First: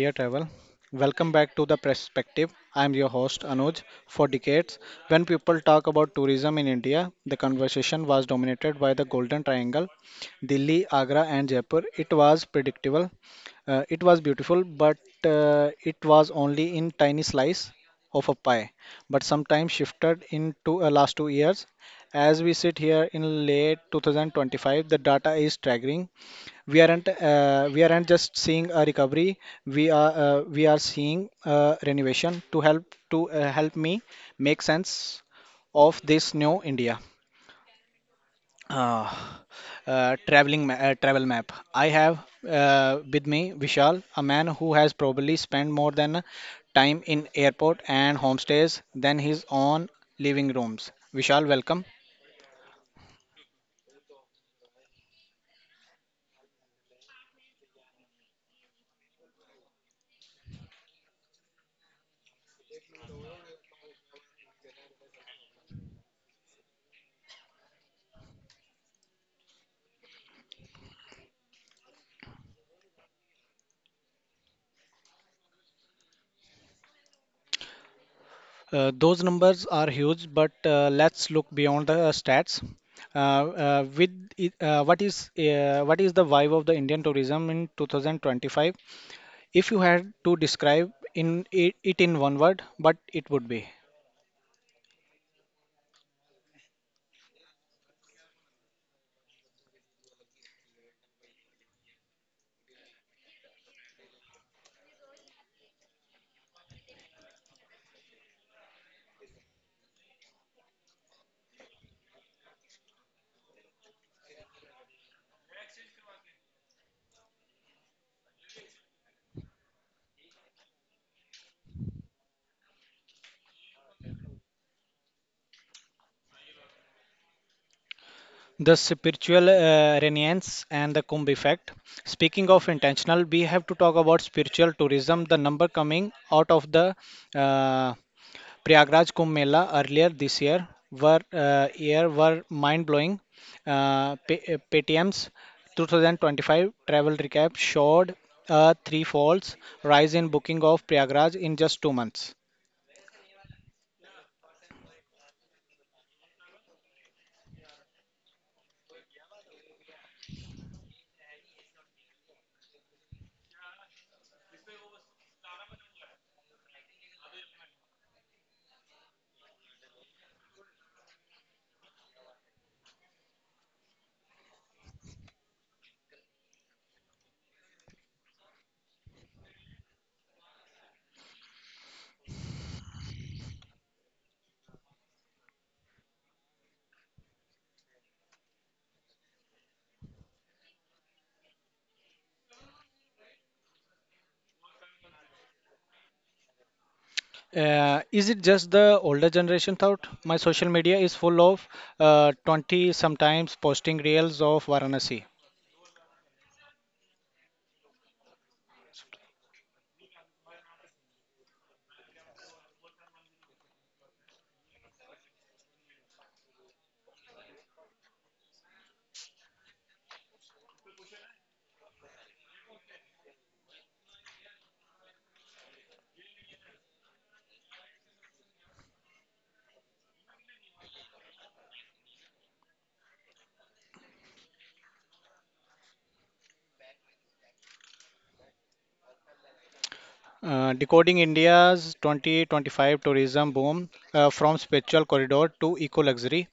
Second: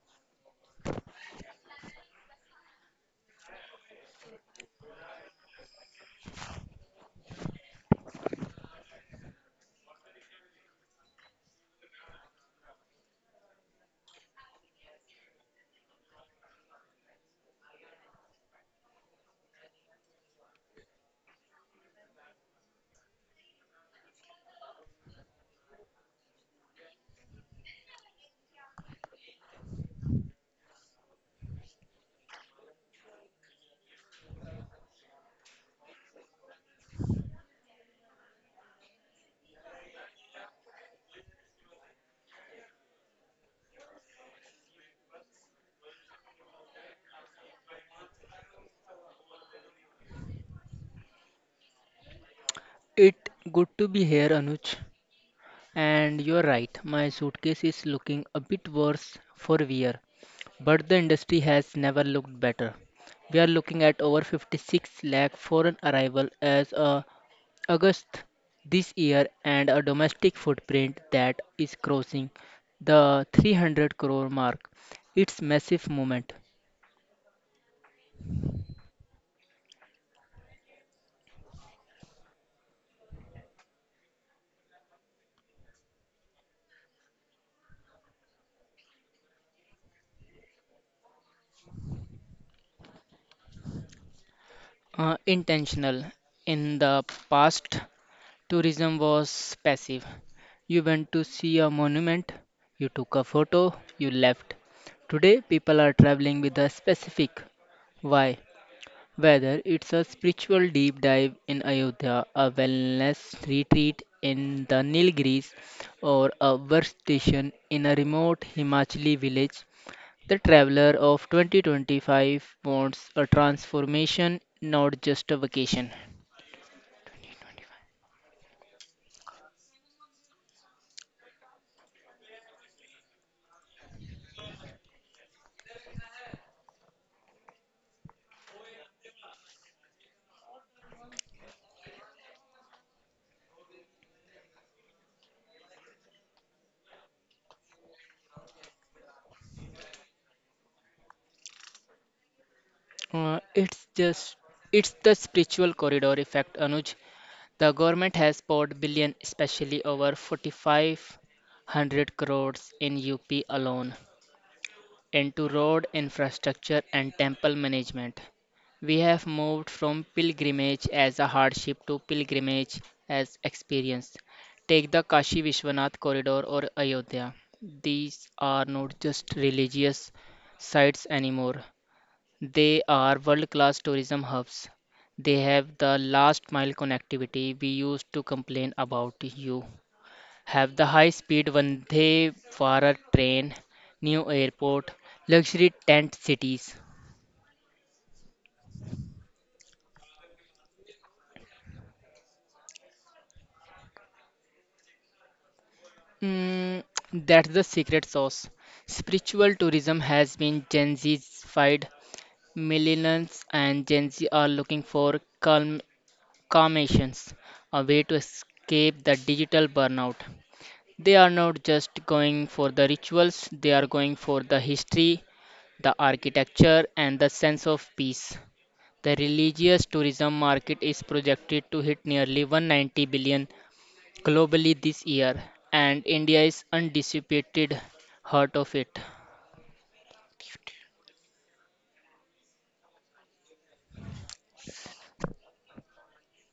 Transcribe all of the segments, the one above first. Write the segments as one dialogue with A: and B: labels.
A: India travel. Welcome back to The Perspective. I am your host Anuj. For decades, when people talk about tourism in India, the conversation was dominated by the Golden Triangle, Delhi, Agra, and Jaipur. It was predictable, it was beautiful, but it was only in tiny slice of a pie, but sometimes shifted into last 2 years. As we sit here in late 2025, the data is staggering. We aren't just seeing a recovery. We are seeing a renovation. To help to help me make sense of this new india uh, travel map I have with me vishal, a man who has probably spent more than time in airport and homestays than his own living rooms. Vishal, welcome.
B: It good to be here, Anuj. And you're right, my suitcase is looking a bit worse for wear, but the industry has never looked better. We are looking at over 56 lakh foreign arrival as of August this year and a domestic footprint that is crossing the 300 crore mark. It's massive movement,
A: Those numbers are huge, but let's look beyond the stats. With it, what is the vibe of the Indian tourism in 2025? If you had to describe in it, it in one word, what it would be?
B: uh, Intentional. In the past, tourism was passive. You went to see a monument, you took a photo, you left. Today, people are traveling with a specific why. Whether it's a spiritual deep dive in Ayodhya, a wellness retreat in the Nilgiris, or a workstation in a remote Himachali village, the traveler of 2025 wants a transformation, not just a vacation.
A: The spiritual renaissance and the Kumbh effect. Speaking of intentional, we have to talk about spiritual tourism. The number coming out of the uh, Prayagraj Kumbh Mela earlier this year were mind-blowing. Paytm's 2025 travel recap showed a three-fold rise in booking of Prayagraj in just 2 months.
B: Uh, it's just it's the spiritual corridor effect, Anuj. The government has poured billion, especially over 4,500 crores in UP alone, into road infrastructure and temple management. We have moved from pilgrimage as a hardship to pilgrimage as experience. Take the Kashi Vishwanath corridor or Ayodhya. These are not just religious sites anymore. They are world-class tourism hubs. They have the last mile connectivity we used to complain about. You have the high-speed Vande Bharat train, new airport, luxury tent cities.
A: Is it just the older generation thought? My social media is full of 20 sometimes posting reels of Varanasi.
B: Mm, that's the secret sauce. Spiritual tourism has been Gen Zified. Millennials and Gen Z are looking for calm, calmations, a way to escape the digital burnout. They are not just going for the rituals, they are going for the history, the architecture, and the sense of peace. The religious tourism market is projected to hit nearly 190 billion globally this year, and India is undisputed heart of it.
A: Decoding India's 2025 tourism boom, from spiritual corridor to eco luxury.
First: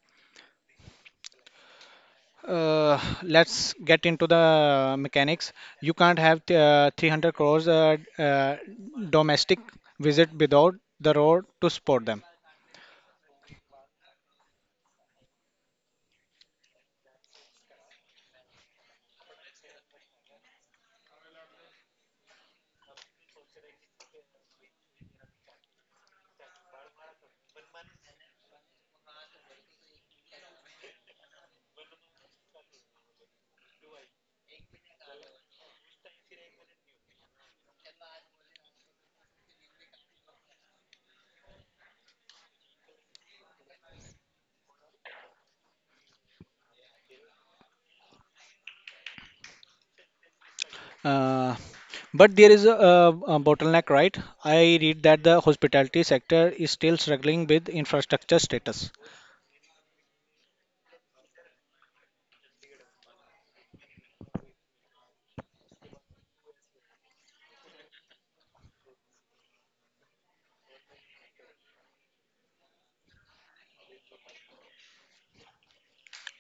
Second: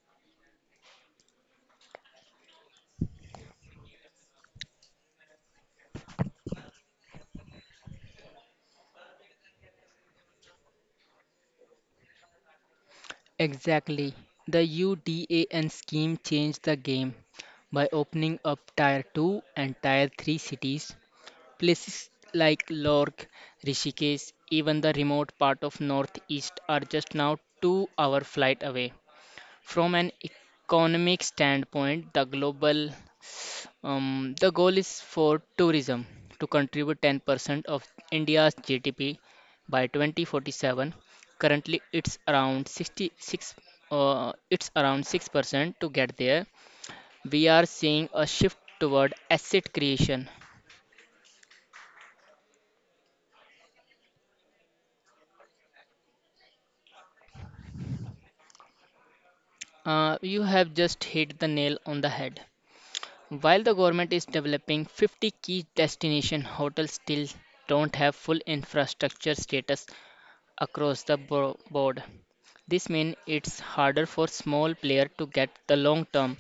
A: Let's get into the mechanics. You can't have 300 crores domestic visit without the road to support them.
B: Exactly. The UDAN scheme changed the game by opening up Tier 2 and Tier 3 cities. Places like Lorg, Rishikesh, even the remote part of Northeast are just now 2-hour flight away. From an economic standpoint, the goal is for tourism to contribute 10% of India's GDP by 2047. Currently, it's around 6% to get there. We are seeing a shift toward asset creation.
A: Uh, but there is a bottleneck, right? I read that the hospitality sector is still struggling with infrastructure status.
B: You have just hit the nail on the head. While the government is developing 50 key destination hotels still don't have full infrastructure status across the board. This means it's harder for small player to get the long-term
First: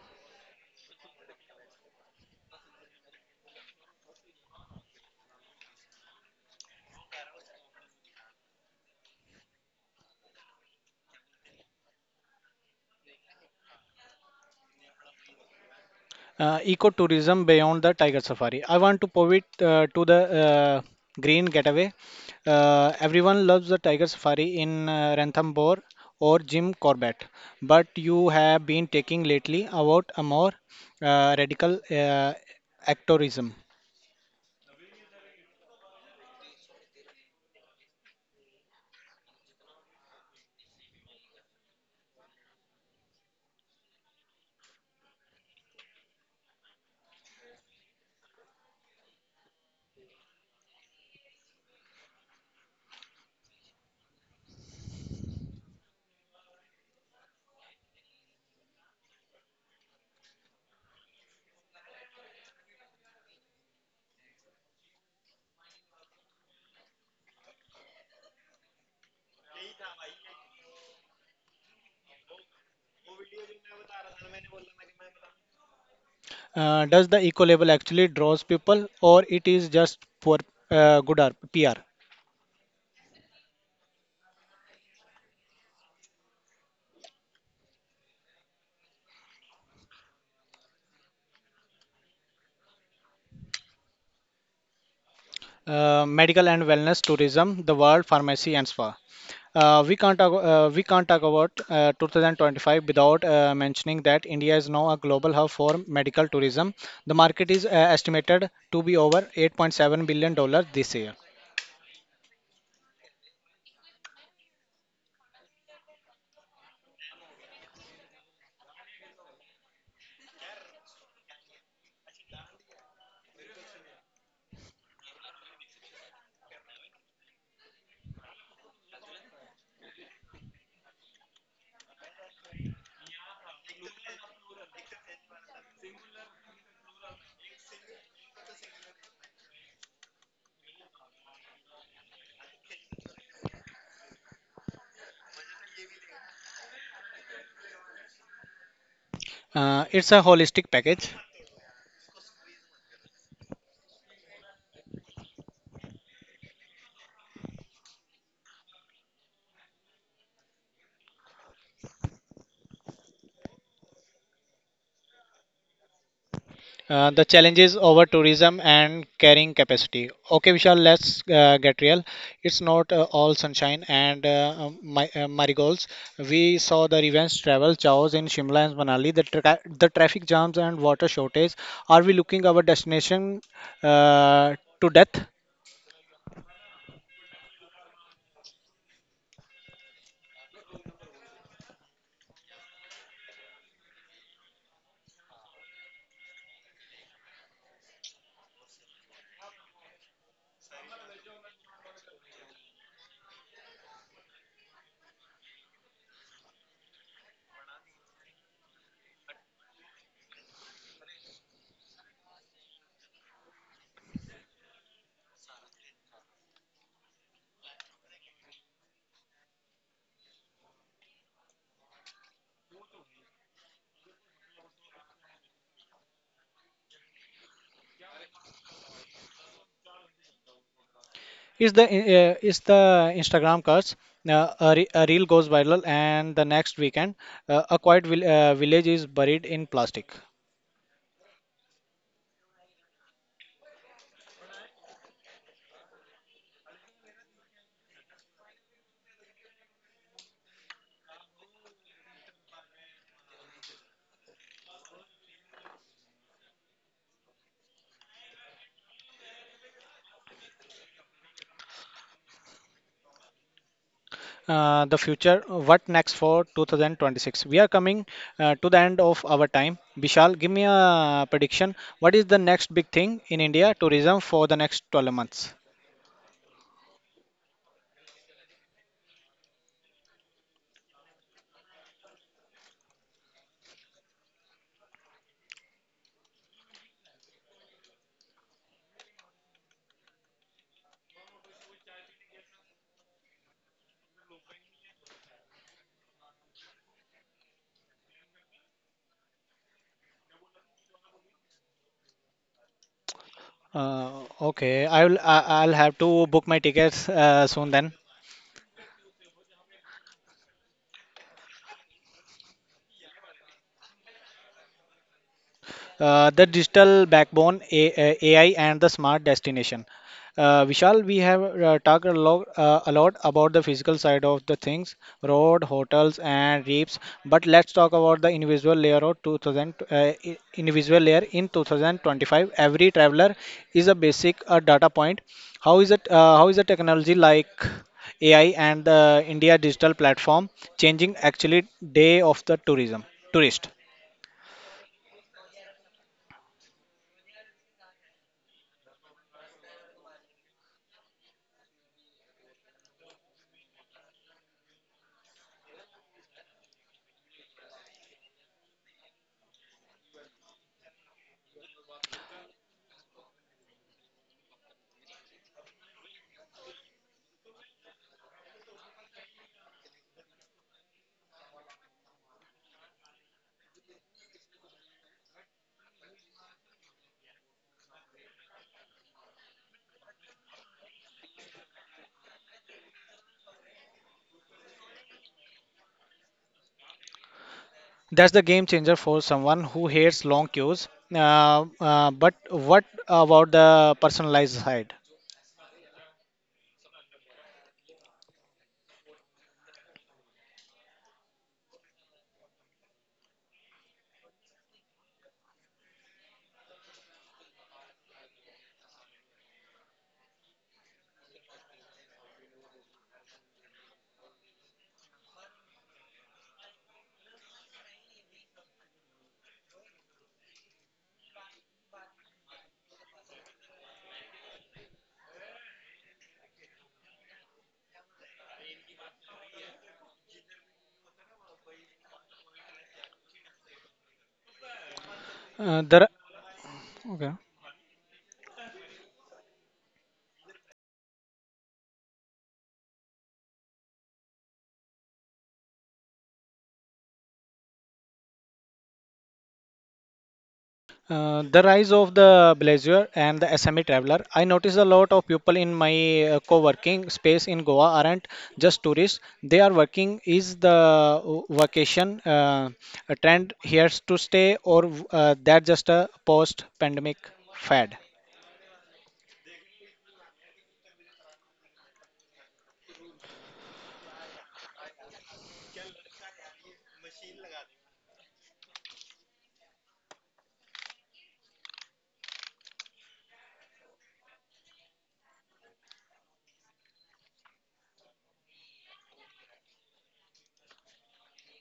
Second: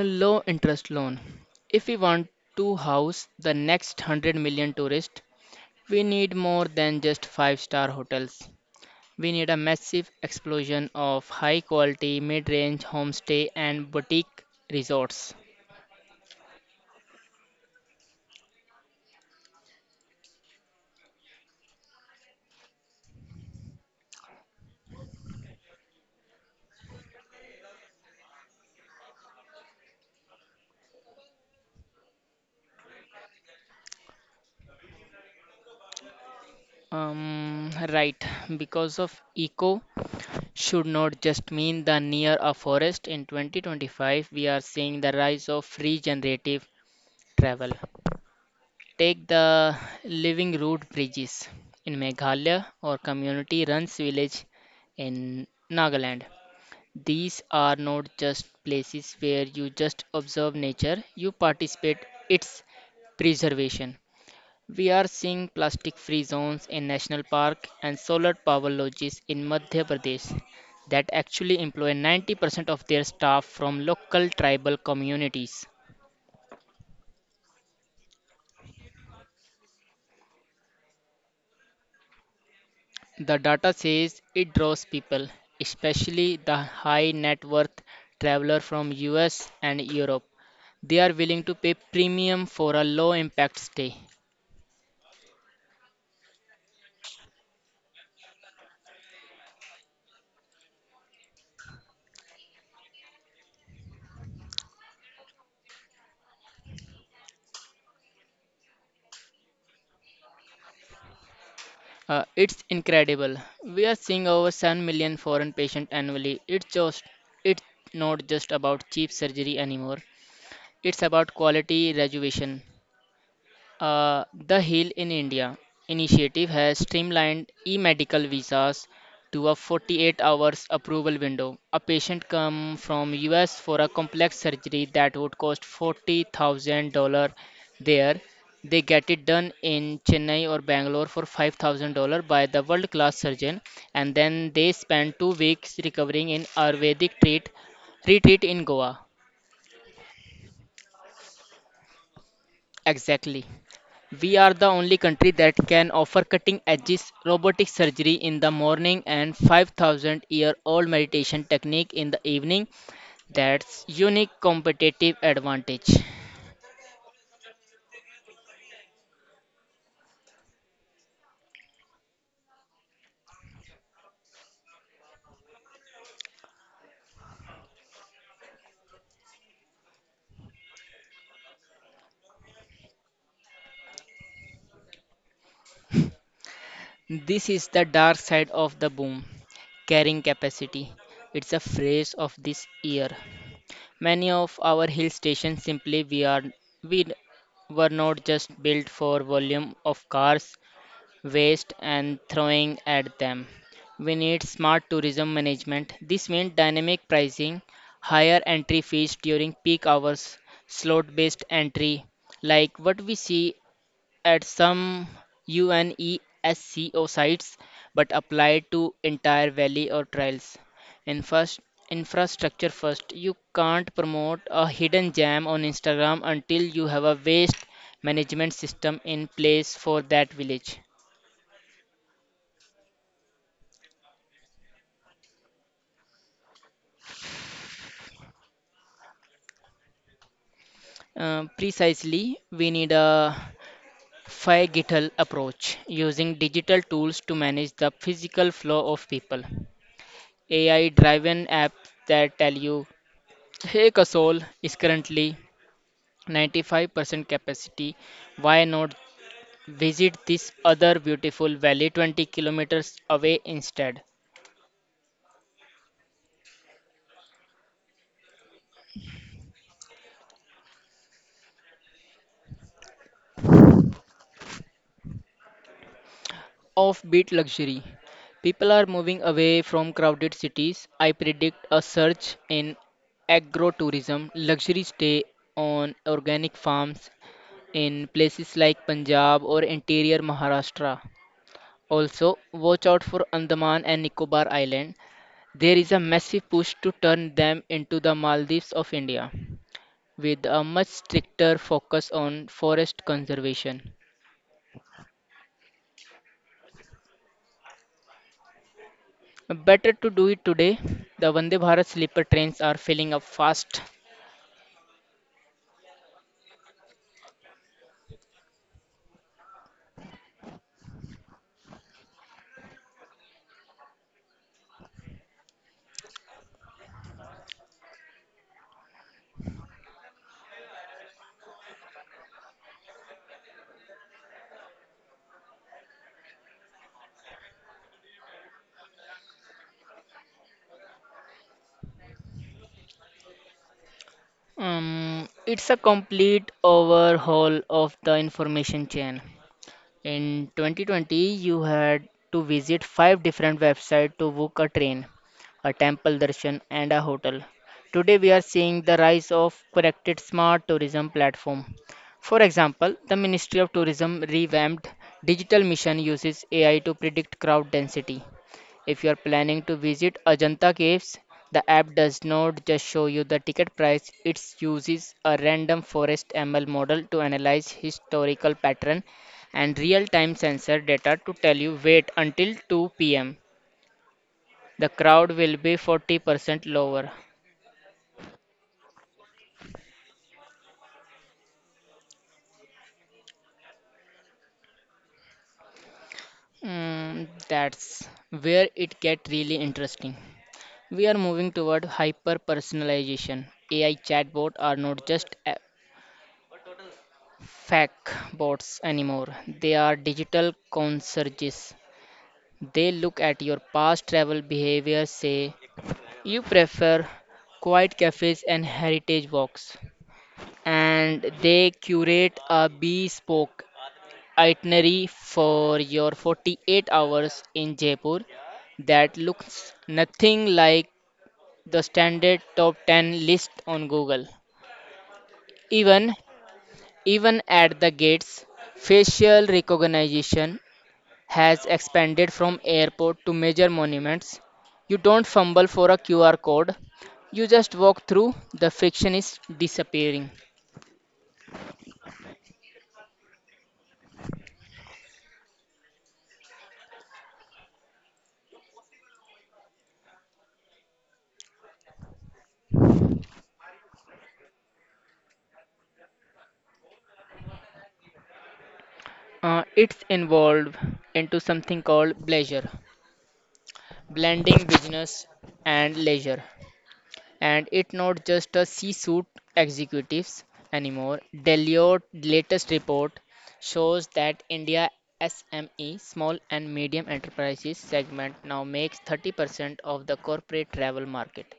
B: low interest loan. If we want to house the next 100 million tourists, we need more than just five-star hotels. We need a massive explosion of high quality mid range homestay and boutique resorts.
A: Ecotourism beyond the tiger safari. I want to pivot to the green getaway. Everyone loves the tiger safari in ranthambore or jim corbett, but you have been taking lately about a more radical actorism.
B: Right, because of eco should not just mean the near a forest. In 2025, we are seeing the rise of regenerative travel. Take the living root bridges in Meghalaya or community runs village in Nagaland. These are not just places where you just observe nature, you participate its preservation. We are seeing plastic free zones in national park and solar power lodges in Madhya Pradesh that actually employ 90% of their staff from local tribal communities.
A: Does the eco label actually draws people, or it is just for good pr?
B: The data says it draws people, especially the high net worth traveler from US and Europe. They are willing to pay premium for a low impact stay.
A: Medical and wellness tourism, the world pharmacy and spa. We can't talk about 2025 without mentioning that India is now a global hub for medical tourism. The market is estimated to be over 8.7 billion dollars this year.
B: It's incredible. We are seeing over 7 million foreign patients annually. It's not just about cheap surgery anymore. It's about quality rejuvenation. The Heal in India initiative has streamlined e-medical visas to a 48 hours approval window. A patient come from US for a complex surgery that would cost $40,000 there. They get it done in Chennai or Bangalore for $5,000 by the world-class surgeon, and then they spend 2 weeks recovering in Ayurvedic treat retreat in Goa.
A: It's a holistic package.
B: Exactly. We are the only country that can offer cutting edge robotic surgery in the morning and 5,000 year old meditation technique in the evening. That's unique competitive advantage.
A: The challenges over tourism and carrying capacity. Okay, Vishal, let's get real. It's not all sunshine and marigolds. We saw the revenge travel chaos in Shimla and Manali, the traffic jams and water shortage. Are we looking our destination to death?
B: This is the dark side of the boom, carrying capacity. It's a phrase of this year. Many of our hill stations simply we were not just built for volume of cars waste and throwing at them. We need smart tourism management. This means dynamic pricing, higher entry fees during peak hours, slot based entry, like what we see at some UNESCO sites but applied to entire valley or trails. In first, Infrastructure first, you can't promote a hidden gem on Instagram until you have a waste management system in place for that village.
A: Is the Instagram curse? A reel goes viral, and the next weekend, village is buried in plastic.
B: Precisely, we need a FIGITAL approach using digital tools to manage the physical flow of people. AI driven apps that tell you, hey, Kasol is currently 95% capacity. Why not visit this other beautiful valley 20 kilometers away instead?
A: The future. What next for 2026? We are coming to the end of our time. Vishal, give me a prediction. What is the next big thing in India tourism for the next 12 months?
B: Offbeat luxury. People are moving away from crowded cities. I predict a surge in agrotourism, luxury stay on organic farms in places like Punjab or interior Maharashtra. Also, watch out for Andaman and Nicobar Island. There is a massive push to turn them into the Maldives of India, with a much stricter focus on forest conservation.
A: Uh, okay, I will. I'll have to book my tickets soon then.
B: Better to do it today. The Vande Bharat sleeper trains are filling up fast.
A: The digital backbone, AI, and the smart destination. Vishal, we have a lot about the physical side of the things, road, hotels, and reefs. But let's talk about the invisible layer of 2000, invisible layer in 2025. Every traveler is a basic data point. How is it? How is the technology like AI and the India digital platform changing actually day of the tourism tourist?
B: It's a complete overhaul of the information chain. In 2020, you had to visit five different websites to book a train, a temple darshan, and a hotel. Today, we are seeing the rise of connected smart tourism platform. For example, the Ministry of Tourism revamped digital mission uses AI to predict crowd density. If you are planning to visit Ajanta Caves, the app does not just show you the ticket price, it uses a random forest ML model to analyze historical pattern and real-time sensor data to tell you wait until 2 p.m. The crowd will be 40% lower.
A: That's the game changer for someone who hates long queues. But what about the personalized side?
B: That's where it gets really interesting. We are moving toward hyper personalization. AI chatbots are not just fake bots anymore. They are digital concierges. They look at your past travel behavior, say you prefer quiet cafes and heritage walks, and they curate a bespoke itinerary for your 48 hours in Jaipur that looks nothing like the standard top 10 list on Google.
A: The
B: Even
A: Okay.
B: even at the gates, facial recognition has expanded from airport to major monuments. You don't fumble for a QR code, you just walk through. The friction is disappearing.
A: The rise of the Blazer and the SME traveler. I notice a lot of people in my co-working space in Goa aren't just tourists. They are working. Is the vacation a trend here to stay, or that just a post-pandemic fad?
B: It's evolved into something called pleasure, blending business and leisure. And it's not just a C-suite executives anymore. Deloitte latest report shows that India SME, small and medium enterprises segment now makes 30% of the corporate travel market.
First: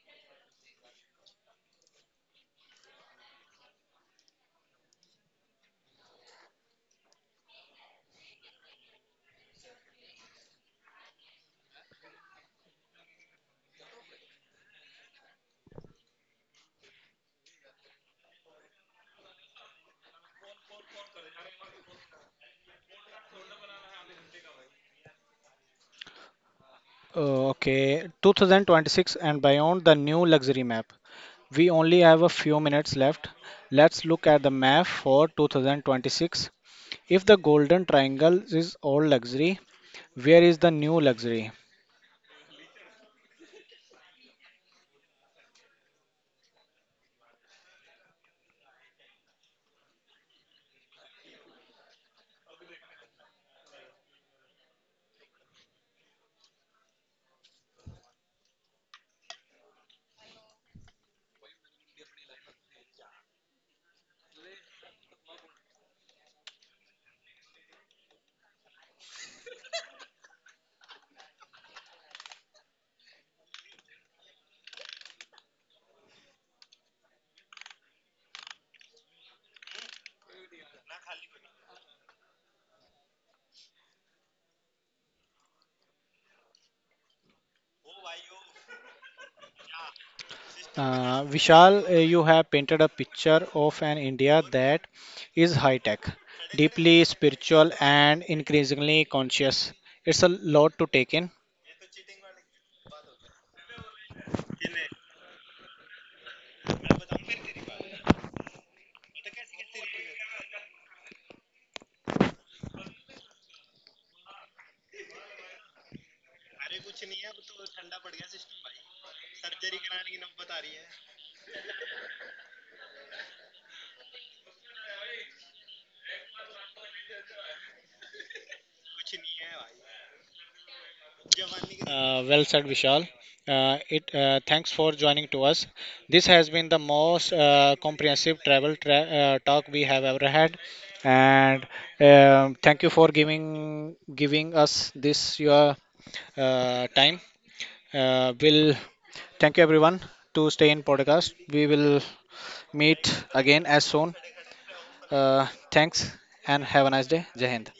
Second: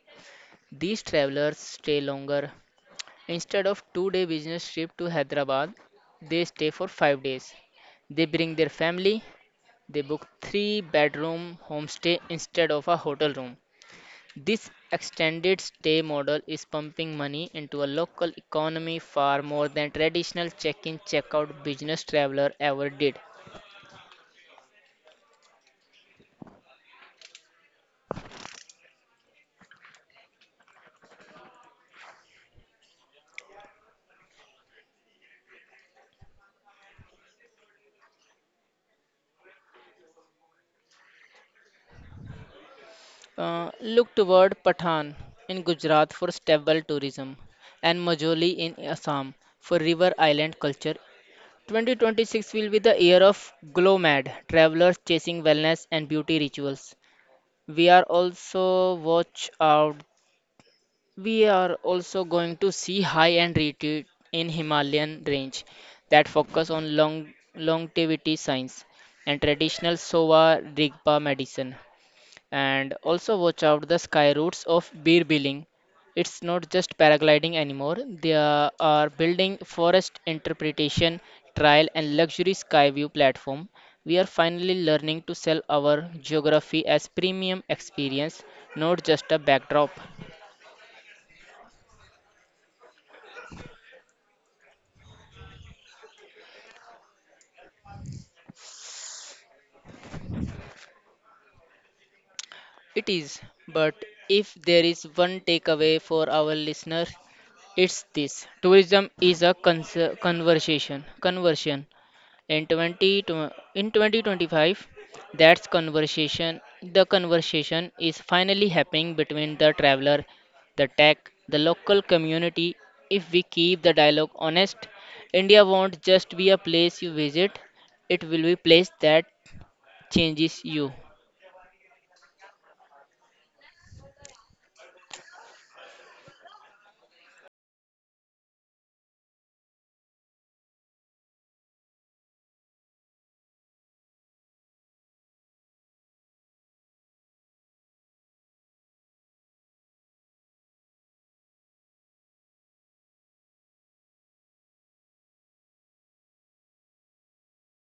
B: These travelers stay longer. Instead of 2-day business trip to Hyderabad, they stay for 5 days. They bring their family. They book 3-bedroom homestay instead of a hotel room. This extended stay model is pumping money into a local economy far more than traditional check-in check-out business traveler ever did.
A: Okay, 2026 and beyond the new luxury map. We only have a few minutes left. Let's look at the map for 2026. If the golden triangle is all luxury, where is the new luxury?
B: Look toward Patan in Gujarat for stable tourism and Majoli in Assam for river island culture. 2026 will be the year of GLOMAD, travelers chasing wellness and beauty rituals. We are also watch out We are also going to see high-end retreat in Himalayan range that focus on longevity science and traditional Sova Rigpa medicine. And also watch out the sky routes of beer billing. It's not just paragliding anymore. They are building forest interpretation, trial and luxury sky view platform. We are finally learning to sell our geography as premium experience, not just a backdrop.
A: Vishal, you have painted a picture of an India that is high tech, deeply spiritual, and increasingly conscious. It's a lot to take in.
B: It is, but if there is one takeaway for our listeners, it's this. Tourism is a conversation, conversion. In 2025, that's conversation. The conversation is finally happening between the traveler, the tech, the local community. If we keep the dialogue honest, India won't just be a place you visit, it will be a place that changes you.
A: Well said, Vishal. It Thanks for joining to us. This has been the most comprehensive talk we have ever had, and thank you for giving us this your time. Will Thank you everyone to stay in podcast. We will meet again as soon. Thanks and have a nice day. Jai Hind.